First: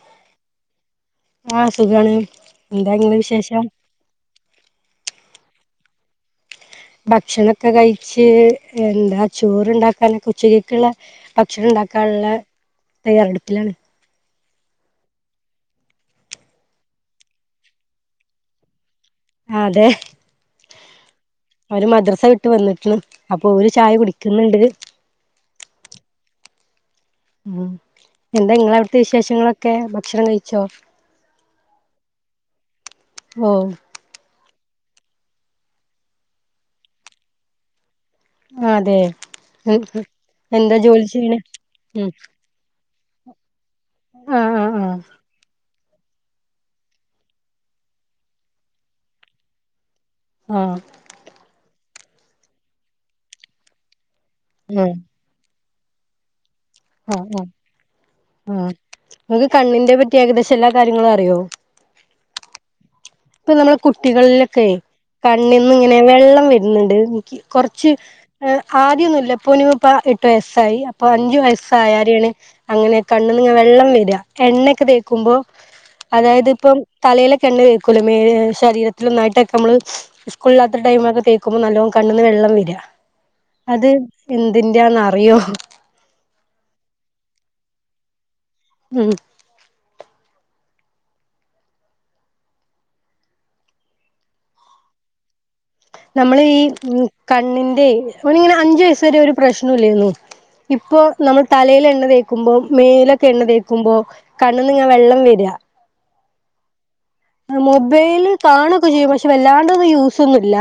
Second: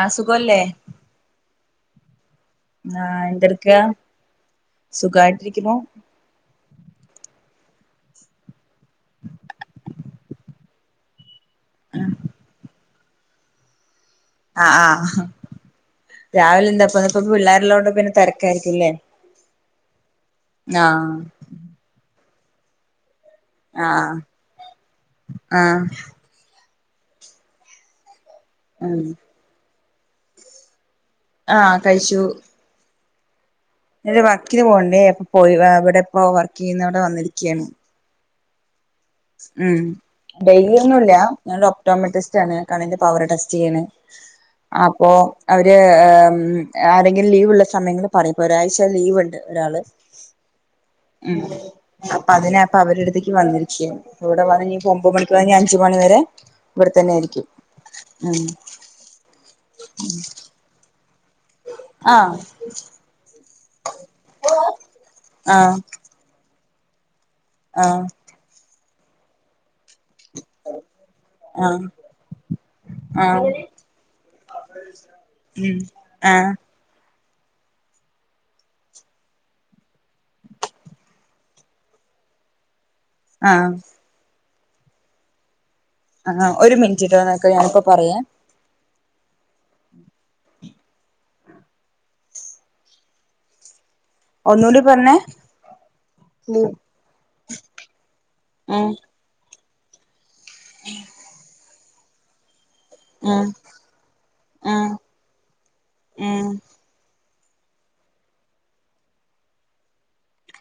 ആഹ് സുഖോല്ലേ ആഹ് സുഖാണ് എന്താ ഇങ്ങളെ ആഹ് വിശേഷം എന്തെട്ക്കാ സുഖായിട്ടിരിക്കുന്നു ഭക്ഷണൊക്കെ കഴിച്ച് എന്താ ചോറ്ണ്ടാക്കാനൊക്കെ ഉച്ചക്കക്കുള്ള ഭക്ഷണം ഇണ്ടാക്കാള്ള തയ്യാറെടുപ്പിലാണ് ആഹ് ആഹ് രാവിലെ എന്താപ്പ ഇന്നിപ്പ പിള്ളേരിള്ളോണ്ട് പിന്നെ തെരക്കായിരിക്കും ഇല്ലേ അതെ ആഹ് അവര് മദ്രസ വിട്ട് വന്നിക്കിണ് അപ്പൊ ഓര് ചായ കുടിക്കുന്നുണ്ട് ആഹ് ഉം എന്താ നിങ്ങളവിടുത്തെ ഉം വിശേഷങ്ങളൊക്കെ ഭക്ഷണം കഴിച്ചോ ആഹ് കഴിച്ചു വോ ഇത് വർക്കിന് പോകണ്ടേ അപ്പൊ പോയി വ ഇവടിപ്പോ വർക്ക് ചെയ്യുന്ന അവിടെ വന്നിരിക്കയാണ് അതെ ഉം ഡെയ്‌ലി എന്താ ഒന്നും ജോലി ഇല്ല ചെയ്യണെ ഞാനൊരു ഉം ഒപ്റ്റോമെട്രിസ്റ്റ് ആണ് കണ്ണിന്റെ പവർ ടെസ് ചെയ്യണെ ആഹ് ആഹ് അപ്പൊ അവ ര് ആഹ് ആരെങ്കിലും ലീവുള്ള സമയങ്ങള് പറയും ഇപ്പൊ ഒരാഴ്ച്ച ലീവിണ്ട് ഒരാള് ആഹ് ഉം അപ്പ അതിനപ്പ അവരുടടുത്തേക്ക് വന്നിരിക്കയാണ്. ഇവ്ട പറഞ്ഞിപ്പ ഒമ്പത് മണി കഴിഞ്ഞ് അഞ്ച് മണി വരെ ഇവിടെ തന്നെ അഹ് അഹ് ആയിരിക്കും ഉം നിങ്ങക്ക് കണ്ണിന്റെ പറ്റി ഏകദേശം എല്ലാ കാര്യങ്ങളും അറിയോ ആഹ് ഇപ്പം നമ്മള കുട്ടികളിലൊക്കെ ആഹ് കണ്ണീന്നിങ്ങനെ വെള്ളം വരുന്നിണ്ട് എനിക്ക് കൊറച്ച് ആഹ് എഹ് ആദ്യോന്നു ഇല്ല ഇപ്പ ഓന് ഇപ്പ എട്ടു വയസ്സായി അപ്പൊ അഞ്ചു ആഹ് വയസ്സായരേണ് അങ്ങനെ ആഹ് കണ്ണ്ന്നിങ്ങനെ വെള്ളം വരാ എണ്ണെക്കെ തേക്കുമ്പോ ഉം ആഹ് അതായതിപ്പം തലയിലൊക്കെ എണ്ണ തേക്കൂലേ മേലി ശരീരത്തിലൊന്നായിട്ടൊക്ക നമ്മള് സ്കൂളില്ലാത്ത ടൈമൊക്കെ തേക്കുമ്പോ നല്ലോം കണ്ണിന്ന് വെള്ളം വര്വ ആഹ് അത് എന്തിന്റെയാന്ന് അറിയോ ആഹ് ഒരു മിനിറ്റിട്ടോ നിക്ക് ഞാനിപ്പ പറയാം ഉം ഒന്നൂടി പറഞ്ഞെ നമ്മളീ ഉം കണ്ണിന്റെ അവനിങ്ങനെ അഞ്ചു ഉം വയസ്സ് വരെ ഒരു പ്രശ്നോം ഇല്ലേര്ന്ന് ഇപ്പൊ നമ്മള് തലയിൽ എണ്ണ തേ ക്കുമ്പം മേലൊക്കെ എണ്ണ ഉം തേക്കുമ്പോ കണ്ണ്ന്നിങ്ങനെ വെള്ളം വെര്വ ഉം മൊബൈല് കാണൊക്കെ ചെയ്യും പക്ഷെ വല്ലാണ്ട്ത് യൂസൊന്നു ഇല്ല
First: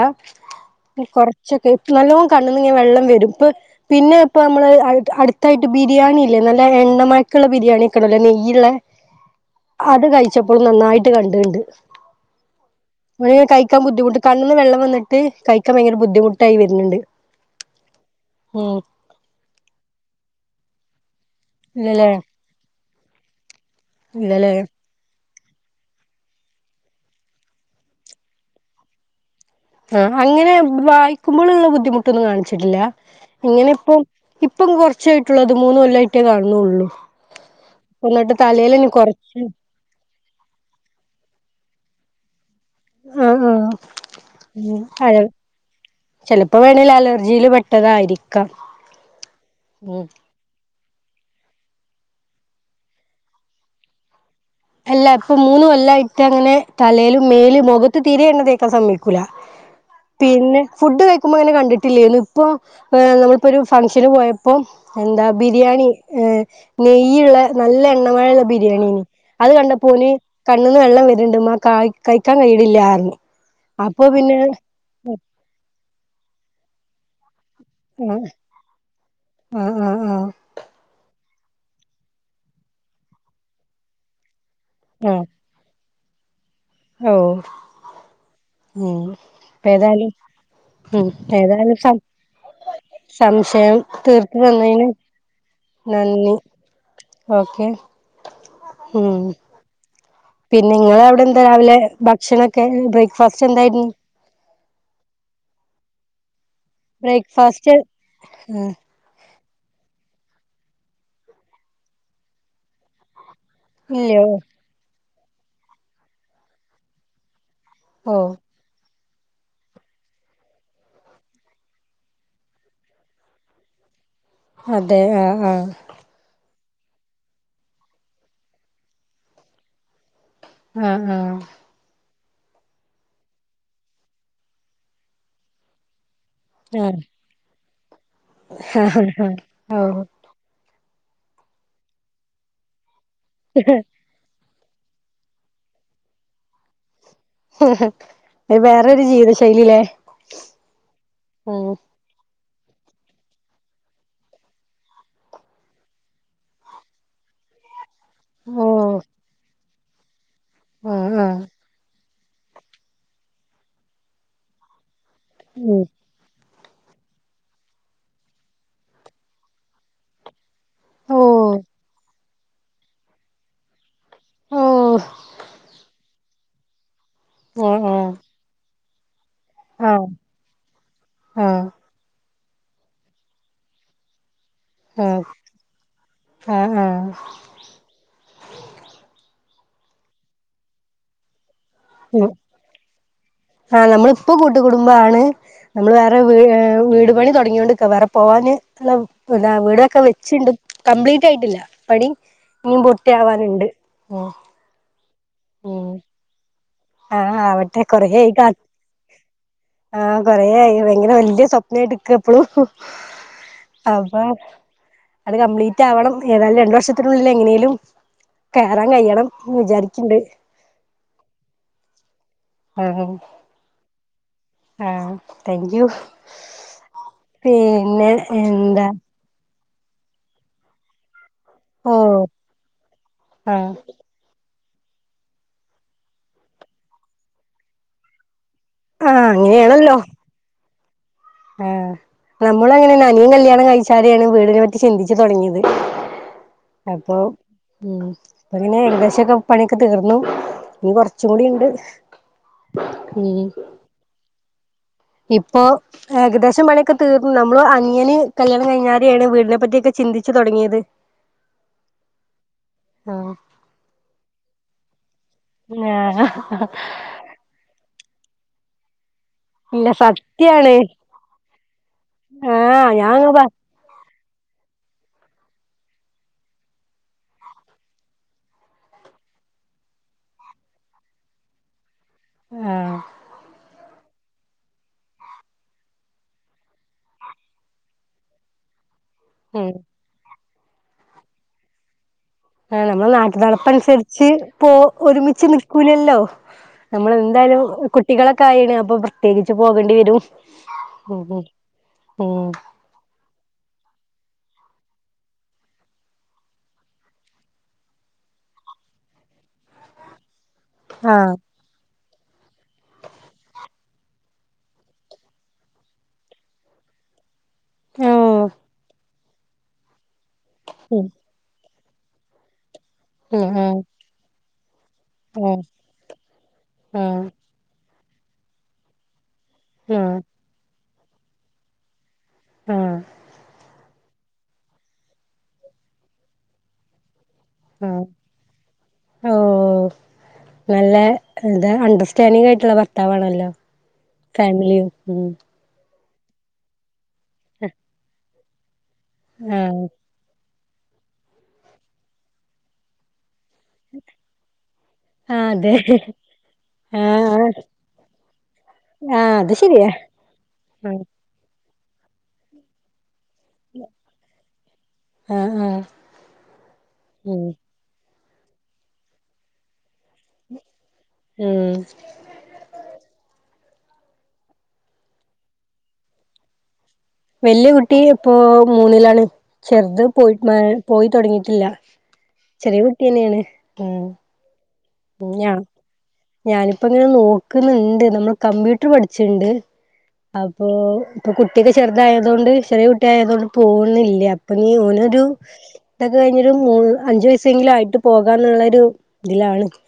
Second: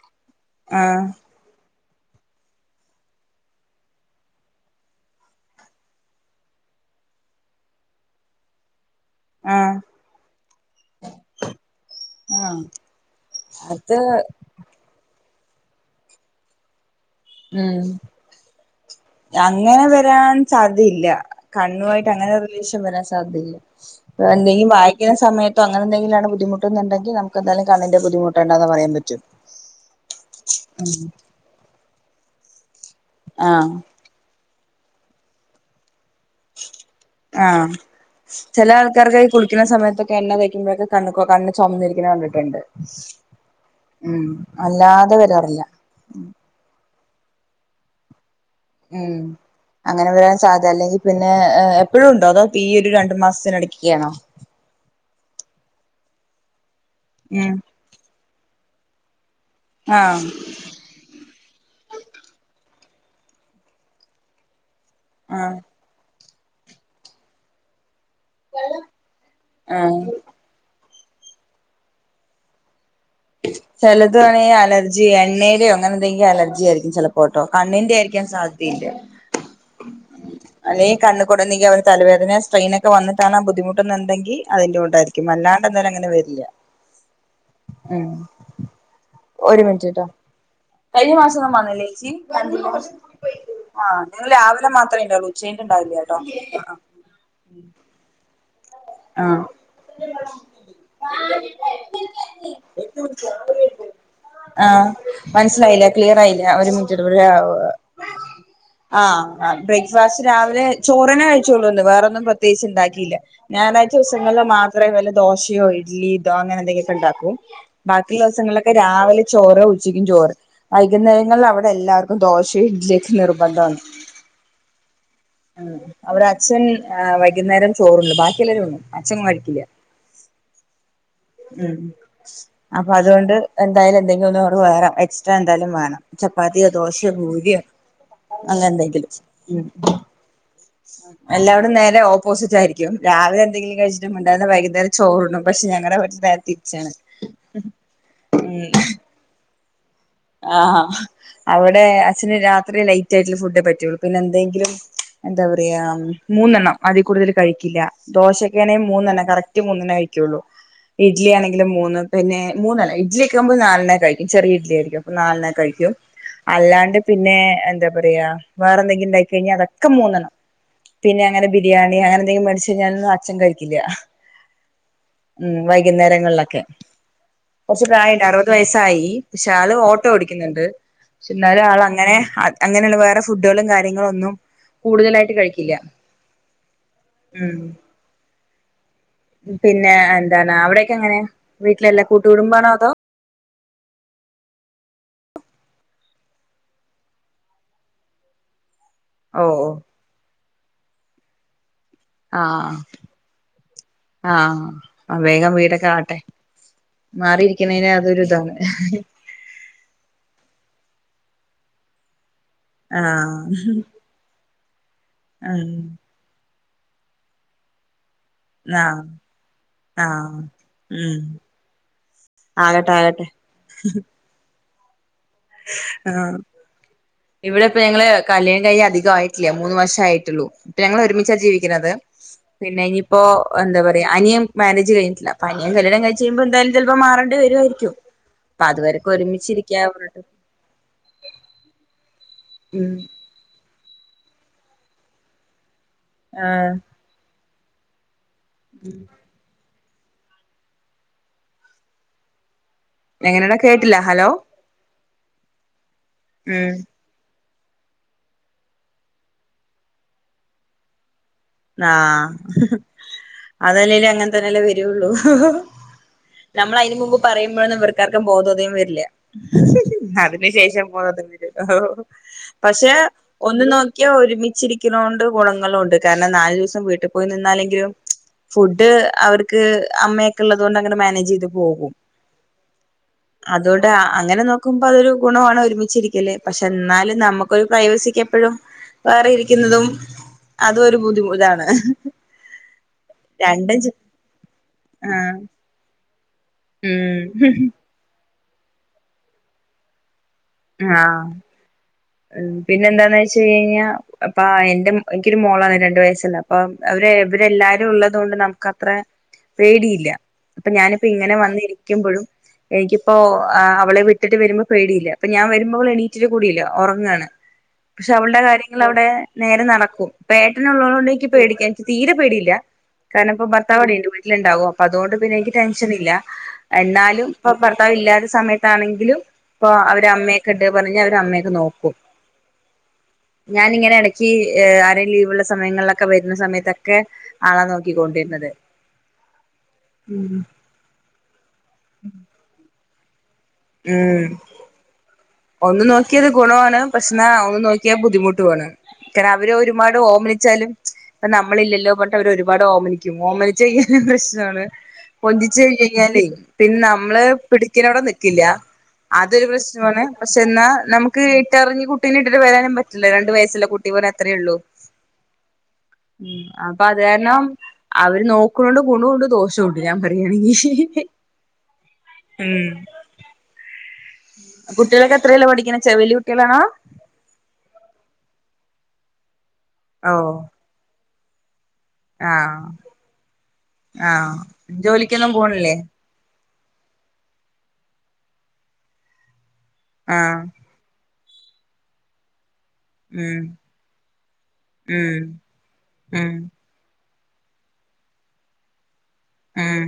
ആഹ് കൊറ ച്ചക്കെ ഇപ്പം നല്ലോം കണ്ണന്നിങ്ങനെ വെള്ളം വരും ഇപ്പ പിന്നെ ഇപ്പ നമ്മള് അട് അടുത്തായിട്ട് ബിരിയാണി ഇല്ലേ നല്ല എണ്ണമയക്കെള്ള ബിരിയാണിക്കെണ്ടല്ലോ നെയ്യെള്ള ആഹ് അത് കഴിച്ചപ്പളും നന്നായിട്ട് കൺ [unintelligible] ആഹ് കഴിക്കാൻ അത് ബുദ്ധിമുട്ട് കണ്ണിന്ന് വെള്ളം വന്നി ട്ട് കഴിക്കാൻ ഭയങ്കര ബുദ്ധിമുട്ടായി വരന്നെണ്ട് ഉം അങ്ങനെ വരാൻ സാധ്യതയില്ല കണ്ണുവായിട്ട് ഇല്ലല്ലേ അങ്ങനെ റിലേഷൻ വരാൻ സാധ്യതയില്ല ഇല്ലല്ലേ എന്തെങ്കിലും വായ് ക്കാൻ സമയത്തും അങ്ങനെ എന്തെങ്കിലും ആണ് ബുദ്ധിമുട്ടുന്നുണ്ടെങ്കി നമുക്കെന്തായാലും കണ്ണിൻ്റെ ബുദ്ധിമുട്ടുകൊണ്ടെന്ന് പറയാൻ പറ്റും ആഹ് അങ്ങനെ ഉം വായിക്കുമ്പോളിള്ള ബുദ്ധിമുട്ടൊന്നും കാണിച്ചട്ടില്ല ആഹ് ഇങ്ങനെ ഇപ്പൊ ഇപ്പം കൊറച്ചേ ആയിട്ടുള്ളൂ അത് മൂന്ന് കൊല്ലായി ആഹ് എന്നിട്ട് ചെല തലയിലന്നെ ആൾക്കാർക്ക് കൊറച്ച് കുളിക്കുന്ന സമയത്ത് എണ്ണ തേക്കുമ്പഴക്കെ കണ്ണ് ക ചൊമന്നിരിക്കണ കണ്ടിട്ടെണ്ട് ആ ആ ഉം അല്ലാതെ വരാറില്ല ചിലപ്പോ വേണേൽ അലർജിയിൽ പെട്ടതായിരിക്കാം ഉം ഉം അങ്ങനെ വരാൻ സാധ്യത അല്ലെങ്കിൽ പിന്നെ എപ്പഴും ഉണ്ടോ അതോ ഈ ഒരു രണ്ടു മാസത്തിന് എടക്കെക്കുകയാണോ അല്ല ഇപ്പൊ മൂന്നു കൊല്ലം ആയിട്ട് അങ്ങനെ തലയിലും ഉം മേലും മുഖത്ത് തീരയേണ്ണതേക്കാൻ സമ്മതിക്കൂല ആഹ് പിന്നെ ഫുഡ് കഴിക്കുമ്പോ അങ്ങനെ കണ്ടിട്ടില്ലേരുന്നു ഇപ്പൊ നമ്മളിപ്പോ ഒരു ഫംഗ്ഷന് പോയ പ്പൊ എന്താ ആഹ് ബിരിയാണി നെയ്യുള്ള നല്ല എണ്ണമയള്ള ബിരിയാണി അത് ആഹ് കണ്ടപ്പോന് കണ്ണന്ന് വെള്ളം വരണ്ട് ക കഴിക്കാൻ കയിണില്ലന്ന് ചെലത് ആണെങ്കി അലർജി എണ്ണയുടെ അങ്ങനെ എന്തെങ്കിലും അലർജി ആയിരിക്കും ചിലപ്പോ ഫോട്ടോ കണ്ണിന്റെ ആഹ് ആയിരിക്കാൻ സാധ്യതയില്ല ആഹ് ആഹ് ആഹ് അല്ലെങ്കി കണ്ണികൂടെ ഒന്നെങ്കിൽ അവന് തലവേദന സ്ട്രെയിനൊക്കെ വന്നിട്ടാണ് ആ ബുദ്ധിമുട്ടുണ്ടെങ്കി അതിന്റെ കൊണ്ടായിരിക്കും അല്ല തെ അങ്ങനെ വരില്ല ഓ ഉം ഒരു മിനിറ്റ് കേട്ടോ ഏതായാലും ഉം കഴിഞ്ഞ മാസം ഒന്നും വന്നി ഏതായാലും സം ലേച്ചി സംശയം ആ നിങ്ങള്ൾ തീർത്ത് ലാവലെ തന്നതിന് മാത്രമേ ഉണ്ടാവുള്ളൂ ചെയ്ഞ്ച്ണ്ടാവില്ലട്ടോ നന്ദി അ അ ഓക്കെ ഉം എന്തൊരു മഴ പിന്നെ നിങ്ങള് അവിടെ എന്താ രാവിലെ ഭക്ഷണൊക്കെ ബ്രേക്ക്ഫാസ്റ്റ് എന്തായിരുന്നു ആഹ് മനസിലായില്ല ക്ലിയർ ആയില്ല ഒരു മിനിറ്റ് ഇവ രാവോ ബ്രേക്ക്ഫാസ്റ്റ് ആഹ് ആ ബ്രേക്ക്ഫാസ്റ്റ് രാവിലെ ചോറിനെ കഴിച്ചോള്ളൂന്ന് വേറൊന്നും പ്രത്യേകിച്ച് ഇണ്ടാക്കിയില്ല ഞായറാഴ്ച ഇല്ലയോ ദിവസങ്ങളിൽ മാത്രേ വല്ല ദോശയോ ഇഡ്ലി ഇതോ അങ്ങനെ എന്തെങ്കിലുമൊക്കെ ഉണ്ടാക്കും ഓ ബാക്കിയുള്ള ദിവസങ്ങളിലൊക്കെ രാവിലെ ചോറ് ഉച്ചക്കും ചോറ് വൈകുന്നേരങ്ങളിൽ അവിടെ എല്ലാവർക്കും ദോശ ഇഡലി ഒക്കെ നിർബന്ധമാണ് അതെ ആഹ് ആഹ് അവടെ അച്ഛൻ വൈകുന്നേരം ചോറുണ്ണും ബാക്കി എല്ലരും ഉണ്ണും അഛൻ കഴിക്കില്ല ആഹ് ആഹ് ഉം അപ്പൊ അതുകൊണ്ട് എന്തായാലും എന്തെങ്കിലും ഒന്നോടെ വേണം എക്സ്ട്രാ എന്തായാലും വേണം ചപ്പാത്തിയോ ആഹ് ദോശയോ പൂരിയോ അങ്ങനെ എന്തെങ്കിലും ആഹ് ആഹ് ഓഹ് എല്ലാവടും നേരെ ഓപ്പോസിറ്റ് ആയിരിക്കും രാവിലെ എന്തെങ്കിലും കഴിച്ച മിണ്ടാണ്ട് വൈകുന്നേരം ചോറുണ്ണും പക്ഷെ ഞങ്ങളുടെ വീട്ടില് നേരെ തിരിച്ചാണ് ഹഹ അത് ഉം വേറൊരു ജീവിത ശൈലില്ലേ ആഹ് അവിടെ അച്ഛന് രാത്രി ലൈ- - റ്റായിറ്റ ഫുഡേ പറ്റുള്ളൂ പിന്നെ എന്തെങ്കിലും എന്താ പറയാ മൂന്നെണ്ണം അതി കൂടുതൽ കഴിക്കില്ല ദോശൊക്കെ ആണെങ്കിൽ ഓഹ് മൂന്നെണ്ണം കറക്റ്റ് മൂന്നെണ്ണ കഴിക്കുള്ള ആഹ് ഇഡലി ആഹ് ആണെങ്കും മൂന്ന് പിന്നെ മൂന്നെല്ല ഇഡലി ക്കെ ആക്കുമ്പോ നാലെണ്ണ കഴിക്കും ചെറിയ ഇഡലി ആയിരിക്കും അപ്പ നാലെണ്ണ ഉം കഴിക്കും അല്ലാണ്ട് പിന്നെ എന്താ പറയാ വേറെന്തെങ്കിലും ഉണ്ടായി കഴിഞ്ഞാൽ അതൊക്കെ മൂന്നെണ്ണം പിന്നെ അങ്ങനെ ഓഹ് ബിരിയാണി അങ്ങനെ എന്തെങ്കിലും മേടിച്ച് കഴിഞ്ഞാലൊനൊന്നും അച്ഛൻ കഴിക്കില്ല ഓഹ് ഉം വൈകുന്നേരങ്ങളിലൊക്കെ കുറച്ച് പ്രായം ഉണ്ട് അറു പത് വയസായി പക്ഷെ ആൾ ആഹ് ആഹ് ഓട്ടോ ഓടിക്കുന്നുണ്ട് പക്ഷെ എന്നാലും ആഹ് ആ ൾ അങ്ങനെ അങ്ങനെയുള്ള വേറെ ഫുഡുകളും കാര്യങ്ങളും ഒന്നും ആഹ് കൂടുതലായിട്ട് ആഹ് കഴിക്കില്ല ആഹ് ആഹ് ഉം പിന്നെ എന്താണ് അവിടെക്കെ എങ്ങനെ വീട്ടിലെല്ലാ കൂട്ടു ഉം കുടുംമ്പാണോ അതോ ആഹ് നമ്മളിപ്പം കൂട്ടു കുടുംബമാണ് നമ്മള് വേറെ വി വീട് പണി തുടങ്ങികൊണ്ട് രിക്ക വേറെ പോവാന് ളം ഓ ഓ അവിടെയൊക്കെ വെച്ചുണ്ട് കംപ്ലീറ്റ് ആയിട്ടില്ല പണി ആഹ് ഇനിയും ബുർത്തിയാവാനുണ്ട് ഓഹ് ആഹ് ആ വേഗം വീടൊക്കെ ആക്കട്ടെ ആഹ് ആവട്ടെ മാറിയിരിക്കുന്നതിന് അതൊരു കൊറേയായി കാ ഇതാണ് ആഹ് കൊറെയായി ഭയങ്കര വലിയ സ്വപ്നമായിട്ട് നിക്കാ ഇപ്പോളും ആഹ് ആ അപ്പ അത് കംപ്ലീറ്റ് ആവണം ഏതായാലും രണ്ടു വർഷത്തിനുള്ളിൽ എങ്ങനെലും കേറാൻ ആഹ് കഴിയണം എന്ന് വിചാരിക്കണ്ട് ആഹ് ഉം ആകട്ടെ ആഹ് ആകട്ടെ ആഹ് താങ്ക് യു ആഹ് ഇവിടെ ഇപ്പം ഞങ്ങള് പിന്നെ കല്യാണം കഴിഞ്ഞ് എന്താ അധികായി ട്ടില്ല മൂന്ന് വർഷായിട്ടൊള്ളു ഇപ്പം ഞങ്ങള് ഒരുമിച്ചാ ജീവി ക്കണത് ഓഹ് പിന്നെ ഇനിയിപ്പോ ആഹ് എന്താ പറയാ അനിയൻ മാര്യേജ് കഴിഞ്ഞിട്ടില്ല അപ്പം അനിയൻ കല്യാണം കഴിച്ച് കഴിയുമ്പോൾ എന്തായാലും ചെലപ്പോ മാറണ്ടി വരുവായിരിക്കും അപ്പൊ അതുവരേക്കും ആഹ് ഒരുമിച്ചിരിക്കാ അങ്ങനെയാണല്ലോ പറഞ്ഞിട്ട് ആഹ് ഇപ്പം നമ്മളും ഉം അങ്ങനെ തന്നെയാ അനിയൻ കല്യാണം കഴിച്ചാലെയാണ് വീടിനെ പറ്റി ചിന്തിച്ചു തൊടങ്ങീയത് ആഹ് അപ്പൊ ഉം എങ്ങനെയാ ഏകദേശമൊക്കെ പണിയൊക്കെ തീർന്നു ഇനി കൊറച്ചും കൂടി ഇണ്ട് എങ്ങനെയാടാ കേട്ടില്ല ഹലോ ഇപ്പൊ ഏകദേശം ഉം പണിയൊക്കെ തീർന്നു നമ്മള് അനിയന് കല്യാണം കഴിഞ്ഞാലെയാണ് വീടിനെപ്പറ്റിയൊക്കെ ചിന്തിച്ചു തൊടങ്ങിയത് ആഹ് ആഹ് അതല്ലേലും അങ്ങനെ തന്നെ അല്ലേ വരുവൊള്ളൂ ആഹ് നമ്മള് അയിന് മുമ്പ് പറയുമ്പോഴൊന്നും ഇവർക്കാർക്കും ബോധോദയം വരില്ല ഇല്ല അതിന് സത്യാണ് ശേഷം ബോധോദയം വരും ആഹ് ആഹ് പക്ഷെ ഞാൻങ്ങ പ ഒന്ന് നോ ക്കിയാ ഒരുമിച്ചിരിക്കണോണ്ട് ഗുണങ്ങളും ഉണ്ട് കാരണം നാലൂദിസം വീട്ടിൽ പോയി നിന്നാലെങ്കിലും ഫുഡ് അവർക്ക് അമ്മയൊക്കെ ഉള്ളതോണ്ട് അങ്ങനെ മാനേജ് ചെയ്ത് പോകും. ആഹ് അതോണ്ട് അങ്ങനെ നോ ക്കുമ്പോ അതൊരു ഗുണവാണ് ഒരുമിച്ചിരിക്കല് പക്ഷെ എന്നാലും നമുക്കൊരു പ്രൈവസിക്ക് എപ്പഴും വേറെ ഉം ഇരിക്കുന്നതും അതും ഒരു ബുദ്ധിമു ഇതാണ് ആഹ് നമ്മള് നാട്ടുനടപ്പനുസരിച്ച് പോ ആഹ് ഒരുമിച്ച് നിക്കൂലല്ലോ നമ്മൾ ഉം എന്തായാലും കുട്ടികളൊക്കെ ആയിണ് അപ്പൊ പ്രത്യേകിച്ച് പോകേണ്ടി വരും ഉം ആഹ് ഉം ഉം പിന്നെ എന്താന്ന് വെ ച്ച് കഴിഞ്ഞാൽ അപ്പം എന്റെ എനിക്കൊരു മോളാന്ന് രണ്ടു വയസുള്ള അപ്പൊ അവര് ഇവര് എല്ലാരും ഉള്ളതോണ്ട് നമുക്കാ അത്ര പേടിയില്ല അപ്പൊ ഞാനിപ്പോ ഇങ്ങനെ ആഹ് വന്നിരി ക്കുമ്പോഴും എനിക്കിപ്പോ അവളെ വിട്ടിട്ട് വരുംമ്പോ പേടിയില്ല അപ്പൊ ഞാൻ വരുമ്പോ അവള് എണീറ്റിട്ട് കൂടിയില്ല ഉറങ്ങാണ് പക്ഷെ അവൾടെ ആഹ് കാര്യങ്ങൾ അവിടെ നേരെ നടക്കും ഇപ്പ ഉം ഏട്ടനുളളതോണ്ടെനിക്ക് പേടിക്കാൻ എനിക്ക് തീരെ പേടിയില്ല കാരണം ഇപ്പ ഭർത്താവ് ഉം അവിടെ വീട്ടിലുണ്ടാവും അപ്പൊ അതോണ്ട് ഇപ്പം പിന്നെനിക്ക് ഉം ടെൻഷൻ ഇല്ല എന്നാലും ഉം ഇപ്പൊ ഭർത്താവ് ഇല്ലാത്ത സമയത്താണെങ്കിലും ഇപ്പൊ അവര് അമ്മയൊക്കെ ഇണ്ട് പറഞ്ഞ് കഴിഞ്ഞാൽ അവർടെ അമ്മയൊക്കെ നോക്കും ഞാനിങ്ങനെ എട ക്കീ ഏഹ് ആരേം ലീവുള്ള സമയങ്ങളിലൊക്കെ വരുന്ന സമയത്തൊക്കെ ആളാ ഉം നോക്കിക്കൊണ്ടിരുന്നത് ഓഹ് ഉം നല്ല എഹ് എന്താ അണ്ടർസ്റ്റാൻഡിങ് ആയിട്ടുള്ള ഭർത്താവ് ആണല്ലോ ഉം ഫാമിലിയും ഉം ഒന്ന് നോക്കിയത് ഗുണവാണ് പക്ഷെന്നാ ഒന്ന് നോക്കിയാ ബുദ്ധിമുട്ടുവാണ് ക്ടാവിനെ ആഹ് ഒരുമാട് ഓമനിച്ചാലും ച് പ്പ ന്നമ്മളില്ലല്ലോ പർട്ട് അവര് ഒരുപാട് ഓമനി ക്കും ഓമനിച്ച് കഴിഞ്ഞെഴിഞ്ഞാ പ്രശ്നാണ് ആഹ് കൊഞ്ചിച്ച് അതെ കഴിഞ്ഞഴിഞ്ഞാലെ പിന്നെ നമ്മള് ആഹ് ആഹ് പിടിക്കനോടെ നിക്കില്യ ആഹ് അതൊരു അത് ശരിയാ പ്രശ്നമാണ്, പക്ഷെ ന്നാ ആഹ് നമുക്ക് ഇട്ടറിഞ്ഞ് കുട്ടീന് ഇട്ടിട്ട് വരാനും പറ്റില്ല രണ്ടു വയസ് ച്ചില്ല കുട്ടി പോലെ അത്രേ ഉള്ളു, ആഹ് ആഹ് ഉം അപ്പത് കാരണം ഉം അവര് നോക്ക്ണോണ്ട് ഗുണോണ്ട് ദോഷോണ്ട് ഞാൻ പറയാണെങ്കി ഉം ഉം കുട്ട്യാളക്കെ എത്രേലാ പഠിക്കന്നെ ചെവല്ല്യ കുട്ട്യാളാണോ വെല്യ കുട്ടി പ്പോ മൂന്നിലാണ് ചെർത് ഓ പോയി എഹ് പോയി തൊടങ്ങീട്ടില്ല ആഹ് ചെറ്യേ കുട്ട്യന്നേണ് ഉം ആഹ് ജോലിക്കൊന്നും പോണ്ല്ലേ ഞാനിപ്പങ്ങനെ നോക്കുന്നുണ്ട് നമ്മള് കമ്പ്യൂട്ടർ പഠിച്ചിണ്ട്. ആഹ്. ഉം പ്പ കുട്യക്കെ ചെർതായതോണ്ട് ചെറ്യേ കു - ഉം ട്ട്യായതുകൊണ്ട് പോവുന്നില്യാ അപ്പൊ ന്നി ഉം ഓനൊരു തൊക്കെ ഉം കയ്ഞ്ഞിട്ട് മൂ അഞ്ച് വയസ് സെങ്കിലു ആയിട്ട് പോകാന്ന്ള്ളെരു തിലാണ്, ഉം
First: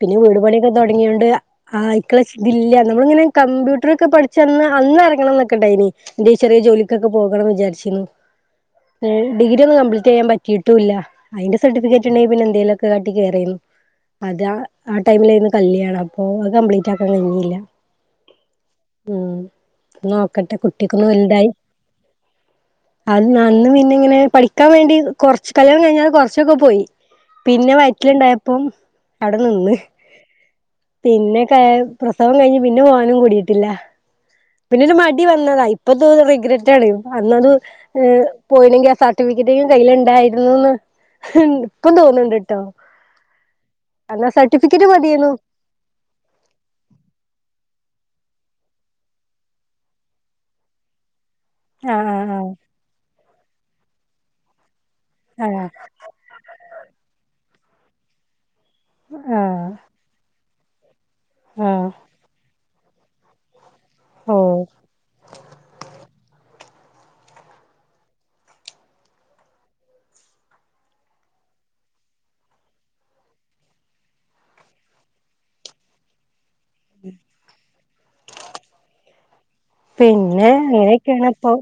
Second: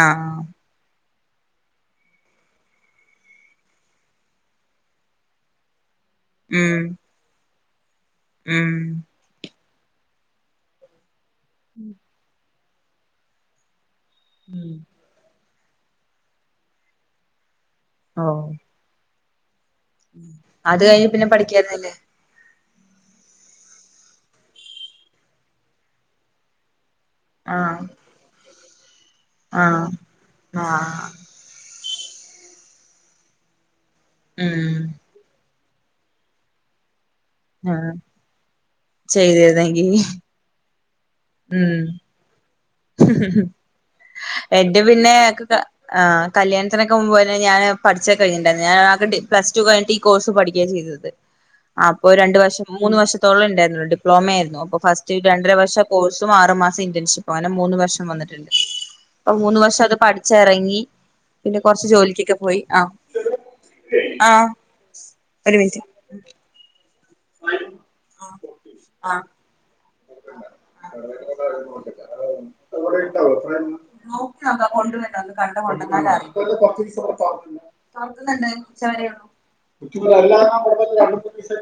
പിന്നെ വീട് ആഹ് പണി ഒക്കെ തൊടങ്ങിയോണ്ട്. ആഹ് ഇക്കള തില്ല. നമ്മളിങ്ങനെ കമ്പ്യൂട്ടറൊക്കെ പഠിച്ചന്ന് അന്ന് എറങ്ങണന്നൊക്കെ ണ്ടായിനി. ന്തേ ചെറിയ ഉം ജോലിക്കൊക്കെ പോകണം വിചാര്ച്ചിനി. ഉം. എഹ് ഡിഗ്രി ഒന്നും കംപ്ലീറ്റെയ്യാൻ പറ്റിട്ടുല്ല. അയ്ന്റെ സർട്ടിഫിക്കറ്റ്ണ്ടെങ്കി പിന്നെ എന്തേലൊക്. കാട്ടികേറീന്നു, അത് ആ, ഉം ആ ടൈമിലേരുന്നു കല്യാണം അപ്പൊ അത് കംപ്ലീറ്റ് ആക്കാൻ കഴിഞ്ഞില്ല. ആഹ് ഉം നോക്കട്ടെ അത് കുട്ട്യൊക്കൊന്നു കഴിഞ്ഞ് പിന്നെ വൽതായി. പഠിക്കായിരുന്നില്ലേ അന്ന് അന്ന് പിന്നെങ്ങനെ പഠിക്കാൻ വേണ്ടി കൊർച്ച് കല്യാണം കഴിഞ്ഞാണ്ട് കൊർച്ചൊക്കെ പോയി. പിന്നെ ആഹ് വയറ്റില് ണ്ടായപ്പം. ആഹ് ആഹ്. പിന്നെ കയ് പ്രസവം കഴിഞ്ഞ് പിന്നെ പോകാനും കൂടിയിട്ട്ല്ല. ഉം. പിന്നരു മടി വന്നതാ. ഇപ്പൊ തോന്നു റിഗ്രറ്റ് അടിക്കും. അന്നത് ആഹ് പോയിനെങ്കിൽ ആ സർട്ടിഫിക്കറ്റ് എങ്കിലും ചെയ്തിരുന്നെങ്കി കയ്യില് ണ്ടായിരുന്നുന്ന്. ഹും ഇപ്പം തോന്ന്ണ്ട് ട്ടോ. അന്നാ എന്റെ സർട്ടിഫിക്കറ്റ് പിന്നെ മതിയേന്നു ഒക്കെ ക. ആഹ് കല്യാണത്തിന് ഒക്കെ മുൻപ് തന്നെ ഞാന് പഠിച്ച്ക്ക കഴിഞ്ഞിണ്ടായിരുന്നു ഞാന് ആകെ ടി പ്ലസ്ടു കഴിഞ്ഞിട്ട് ഈ കോഴ്സ് പഠിക്കുകയാ ചെയ്തത്. ആ അപ്പൊ രണ്ടു ആഹ് വർഷം മൂന്ന് വർഷത്തോളം ഉണ്ടായിരുന്നു ഡിപ്ലോമ ആയിരുന്നു അപ്പോ ഫസ്റ്റ് രണ്ടര ആഹ് വർഷ കോഴ്സ്. തും ആറ് മാസ ഇന്റേൺഷിപ്പും അങ്ങനെ മൂന്ന് വർഷം വന്നിട്ട്ണ്ട്. ആഹ് മൂന്ന് ആഹ് വർഷം അത് പഠിച്ചെറങ്ങി പിന്നെ കൊർച്ച് ആഹ് ജോലിക്ക് ഒക്കെ പോയി. ആം ഓ ആം ഒരു മിനിറ്റ്. ആ ആഹ്. [inaudible] [inaudible] [inaudible] [inaudible] [inaudible] പിന്നെ അങ്ങനെയൊക്കെയാണ് ഇപ്പൊ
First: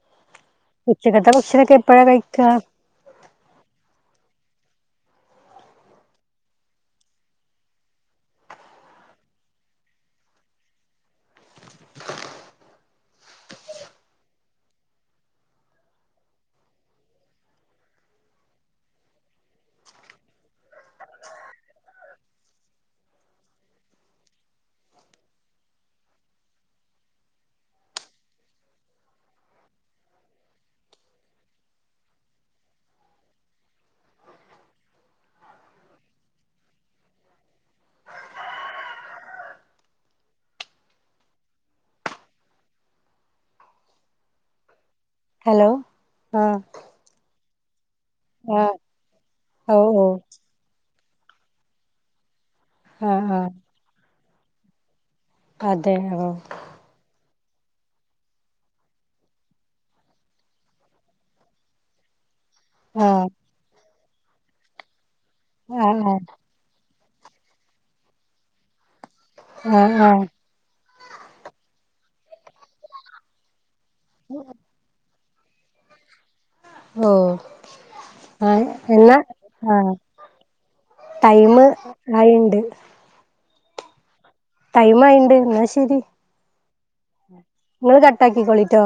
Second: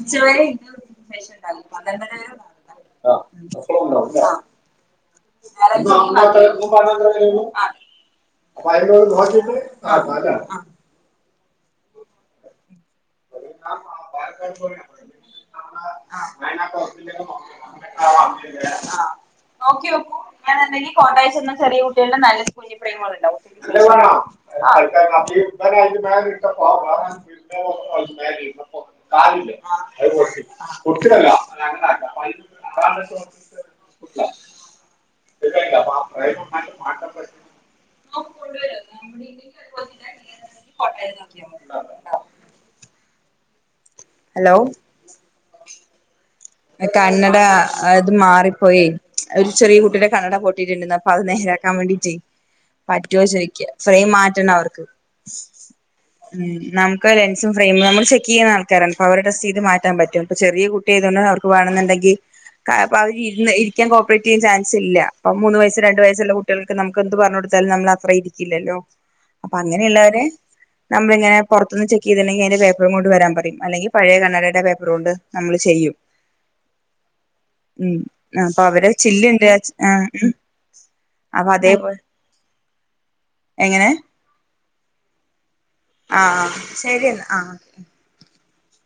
ഉച്ചവരെ. ഇത് ശേഷം ഉച്ചക്കത്തെ ഉണ്ടാകും ഭക്ഷണക്കെ എപ്പോഴാ പന്ത്രണ്ടര വരെ ഉണ്ടാകും കഴിക്കാ. [inaudible] [unintelligible] ആഹ്. [unintelligible] [unintelligible] നോക്കി നോക്കൂ. [inaudible] [unintelligible] [unintelligible] [unintelligible] [unintelligible] [unintelligible] [unintelligible] ഹലോ ഹലോ ആഹ് കണ്ണട അത് ആഹ് മാറിപ്പോയി ഒരു ഓ ചെറിയ ഓ കുട്ടിയുടെ കണ്ണട പൊട്ടിട്ടുണ്ടെന്ന് അത് നേരെയാക്കാൻ വേണ്ടീറ്റ് പറ്റുവോ ആഹ് ആഹ് ചോയിക്കാ ഫ്രെയിം മാറ്റണ്ട അവർക്ക് അതെ ഓ ഉം നം ക്ക് ലെൻസും ഫെയിമ് നമ്മൾ ചെക്ക് ചെയ്യണ ആൾക്കാരാണ് അപ്പോ അവരെ ടെസ്റ്റ് ചെയ്ത് മാറ്റാൻ പറ്റും ഇപ്പ ചെറിയ കുട്ടിയായതുകൊണ്ട് അവർക്ക് ക്കുവാണെന്നുണ്ടെങ്കി ക്ക അപ്പൊ ആഹ് അവരിരുന്ന് ഇരിക്കാൻ കോപ്പറേറ്റ് ചെയ്യാൻ ചാൻസ് ഇല്ല പ്പം മൂന്ന് വയസ്സ് രണ്ടു ആഹ് വയസ്സുള്ള ആഹ് കുട്ടികൾക്ക് നമുക്ക് എന്ത് പറഞ്ഞ് കൊടുത്താലും നമ്മൾ അത്രയിരിക്കില്ലല്ലോ അപ്പൊ ആഹ് അങ്ങനെയുള്ളവരെ ആഹ് നമ്മളിങ്ങനെ പൊറത്ത്ന്ന് ചെക്ക് ചെയ്തിണ്ടെങ്കി അയിന്റെ പേപ്പറും കൊണ്ട് വരാൻ പറയും അല്ലെങ്കി പഴയ കണ്ണാടിയുടെ പേപ്പറുകൊണ്ട് നമ്മള് ചെയ്യും ഓ ഉം അപ്പൊ ആഹ് അവരെ എന്നാ ചില്ലുണ്ട് ആ ആഹ് അപ്പൊ ടൈമ് അതേപോലെ ആയിണ്ട് എങ്ങനെ ടൈം ആയിണ്ട് എന്നാ ശരി ആഹ് ആഹ് ശരിയന്നാ ആഹ് നിങ്ങള് കട്ടാക്കിക്കോളിട്ടോ